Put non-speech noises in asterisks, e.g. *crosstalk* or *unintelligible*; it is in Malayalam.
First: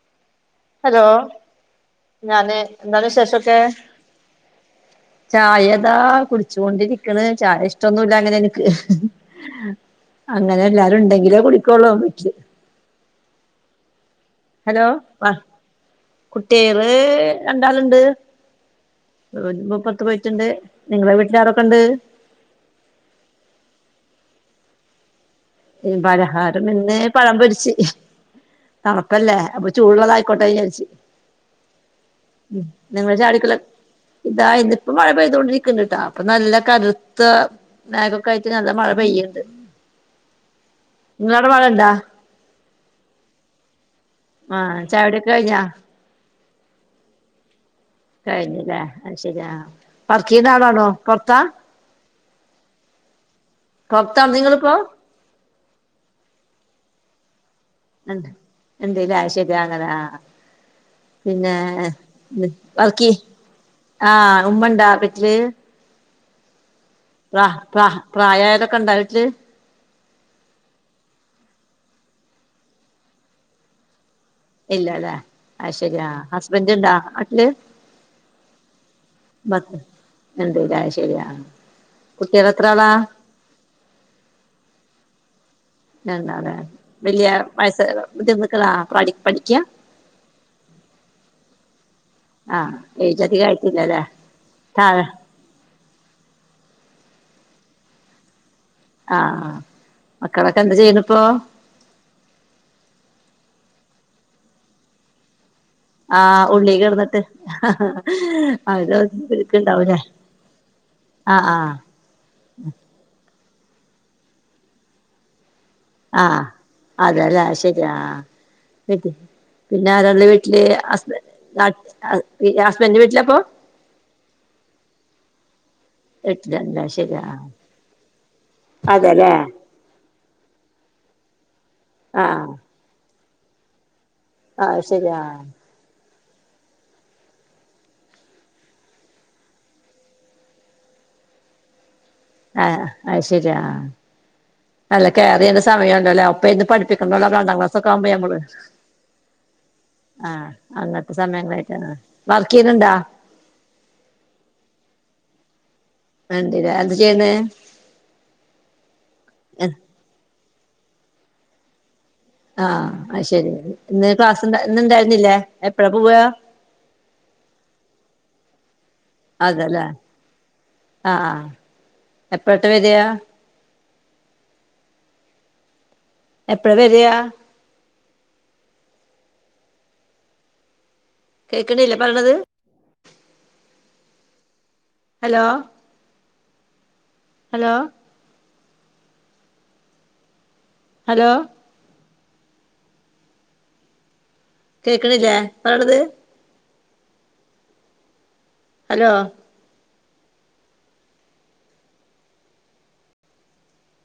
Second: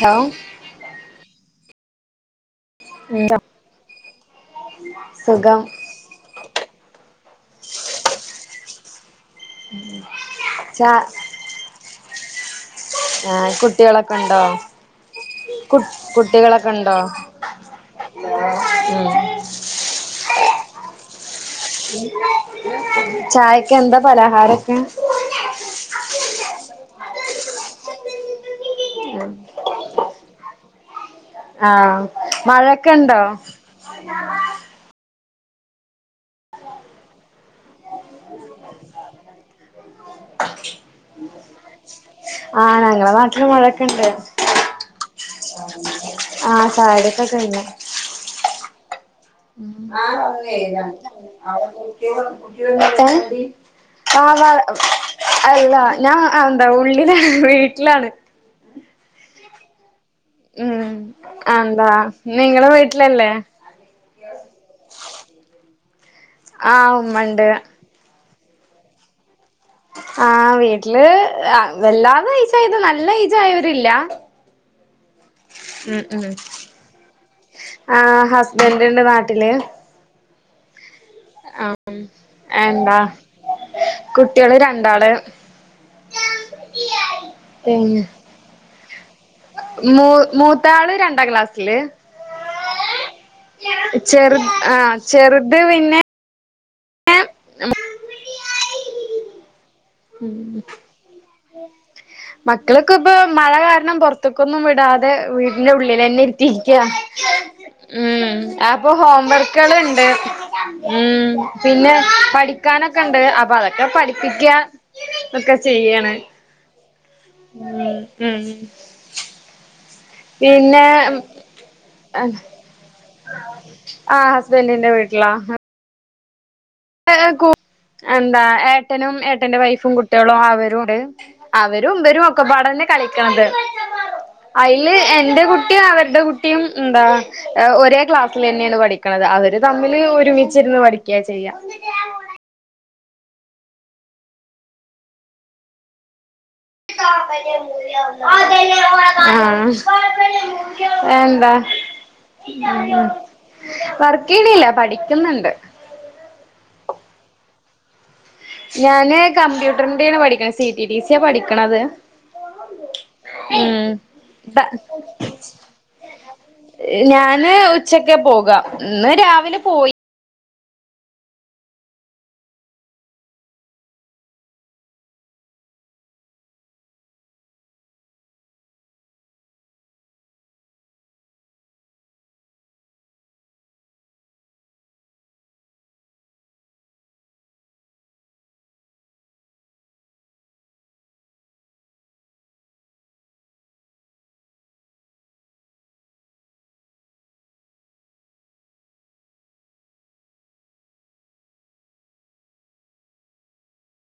ഹലോ ഹലോ ഞാന് എന്താണ് വിശേഷൊക്കെ സുഖം ചായ ഇതാ കുടിച്ചു കോ ണ്ടിരിക്ക്ണ് ചായ ഇഷ്ടൊന്നുല്ല അങ്ങനെ എനിക്ക് അങ്ങനെ ച എല്ലാരും ഉണ്ടെങ്കിലേ കുടിക്കോള്ളൂ ആഹ് കു കുട്ടിയേളൊക്കണ്ടോ ഹലോ ആഹ് കുട്ടിയേള് ഉണ്ടോ രണ്ടാാള്ണ്ട് ഉം ഓല് പ്പ പൊറത്ത് പോയിട്ടുണ്ട് നിങ്ങളെ വീട്ടില് ആരൊക്കെണ്ട് ചായക്ക് എന്താ പലഹാരൊക്കെ പലഹാരം ഇന്ന് പഴം പൊരിച്ച് തണുപ്പല്ലേ അ ചൂട്ള്ളതായിക്കോട്ടെ വിചാരിച്ച് ആഹ് നിങ്ങള് മഴൊക്കെണ്ടോ ചായുടിക്കല് ഇതാ ഇന്നിപ്പ മഴ പെയ്ത് കൊണ്ടിരിക്ക്ന്ന്ണ്ട്ട്ടാ അപ്പൊ നല്ല കറുത്ത മേഖൊക്കായിട്ട് നല്ല മഴ പെയ്യ്ണ്ട് ഇങ്ങളവിടെ മഴണ്ടാ ആഹ് ഞങ്ങളെ നാട്ടില് മഴെക്കെണ്ട് ആഹ് ചായുടിയൊക്കെ കഴിഞ്ഞാ ആഹ് ചായുടിക്കെ കഴിഞ്ഞു കഴിഞ്ഞിലേ അത് ശരിയാ ആഹ് പറക്കീന്നാളാണോ പൊറത്താ ഏഹ് പൊറത്താണോ ആഹ് നിങ്ങളിപ്പോ *unintelligible* അല്ല ഞാൻ എന്താ ഉള്ളിലാണ് വീട്ടില എന്തേലും ആവശ്യായിട്ട് അങ്ങനെ ആഹ് ഉം പിന്നെ എന്താ നിങ്ങളെ വർക്കി വീട്ടിലല്ലേ ആഹ് ഉമ്മണ്ടാ വീട്ടില്. ആ ഉമ്മ വ ഉണ്ട് വ വാഴ കള് അക്കൗണ്ട് അനക്ക് ആഹ് വീട്ടില് വല്ലാതെ ഏജ് നല്ല ഏ ജായവരില്ല ഇല്ലല്ലേ ആ ശരിയാ ഹസ്ബൻഡ് ഉണ്ടോ നാട്ടില്. ആ ഹസ്ബൻഡ് ഉണ്ട് നാട്ടില്. എന്തല്ല ശരിയാ ആ കുട്ടികൾ എത്ര ആളാ എന്താ കുട്ടികള് രണ്ടാള് അല്ല അല്ലേ വലിയ വയസായ പിന്നെ കുഞ്ഞുങ്ങള പഠിക്ക മൂ മൂത്താള് രണ്ടാം ക്ലാസ്സില്. ആഹ് ഏജ് അധികം ആയിട്ടില്ലാ ല്ലെ ചെറു ആഹ് ചെറുത് പിന്നെ ആഹ് മക്കളൊക്കെ എന്താ ചെയ്യുന്നിപ്പോ മക്കള്ക്കെ ഇപ്പൊ മഴ കാരണം പുറത്ത്ക്കൊന്നും വിടാതെ വീ ഇന്റെഉള്ളിൽ തന്നെ ആഹ് ഉള്ളി ഇരിത്തിരിക്ക കിടന്നിട്ട് ഉ അപ്പൊ അവര് ഹോം വർക്കുകൾ ഇരിക്കണ്ടാവൂലേ ഉണ്ട് ഉം ആഹ് ആഹ് പിന്നെ പഠി പഠിക്കാനൊക്കെ ഉണ്ട് അപ്പൊ അതൊക്കെ പഠിപ്പിക്കാ ഒക്കെ ചെയ്യയാണ് അതല്ലേ ശരിയാ ഉം വിട്ടി പിന്നെ ആരാള് വീട്ടില് പിന്നെ ഹസ്ബൻഡ് നാട്ടിലാ ആ ഹസ്ബൻറിന്റെ വീട്ടിലാ വിട്ടില എന്താ ഏട്ടനും അതെല്ലേ ഏട്ടൻ്റെ വൈഫും കുട്ടികളും അവരുട്. അവരും ഇവരും ആഹ് ഒക്കെപാട് തന്നെ കളിക്കണത് ആഹ് അതില് ശരി ആഹ് എന്റെ കുട്ടി ന്റെ കുട്ടിയ അവരുടെ കുട്ടിയും എന്താ ഒരേ ക്ലാസ്സിൽ തന്നെയാണ് പഠിക്കണത്. അവര് തമ്മില് ഒരുമിച്ചിരുന്ന് പഠിക്കുകയ ചെയ്യാം. ആഹ് അതു ശരിയാ അല്ല കേയറ് ഒരു സമയം ഉണ്ടല്ലോ അപ്പ ഇന്ന് പഠിപ്പ് ഠിക്ക രണ്ടാം ക്ലാസ് ഒക്കെ ആവുമ്പോ നമ്മള് ആഹ് ആഹ് അങ്ങനത്തെ എന്താ സമയങ്ങളായിട്ടാണ് വർക്ക് ചെയ്യുന്നുണ്ടോ? വർക്ക് ചെയ്യുനില്ല പഠിക്കുന്നുണ്ട്. എന്തിരാ ചെയ്യുന്നേ ഞാന് കമ്പ്യൂട്ടറിന്റെയണ് പഠിക്കണ സി ടി ടി സിയ പഠിക്കണത്. ആഹ് ആഹ് ശെരി ഇന്ന് ക്ലാസ് ഇ ഉം ഇണ്ടായിരുന്നില്ലേ എപ്പഴാ പോവ. ഞാന് ഉച്ചക്കെ പോകാം ഇന്ന് രാവിലെ പോയി. ആ ആ എപ്പോഴത്തെ വരിക എപ്പഴ വര കേൾക്കണില്ലേ പറഞ്ഞത്. ഹലോ? ഹലോ? ഹലോ? കേക്കണില്ലെ ആണത്. ഹലോ?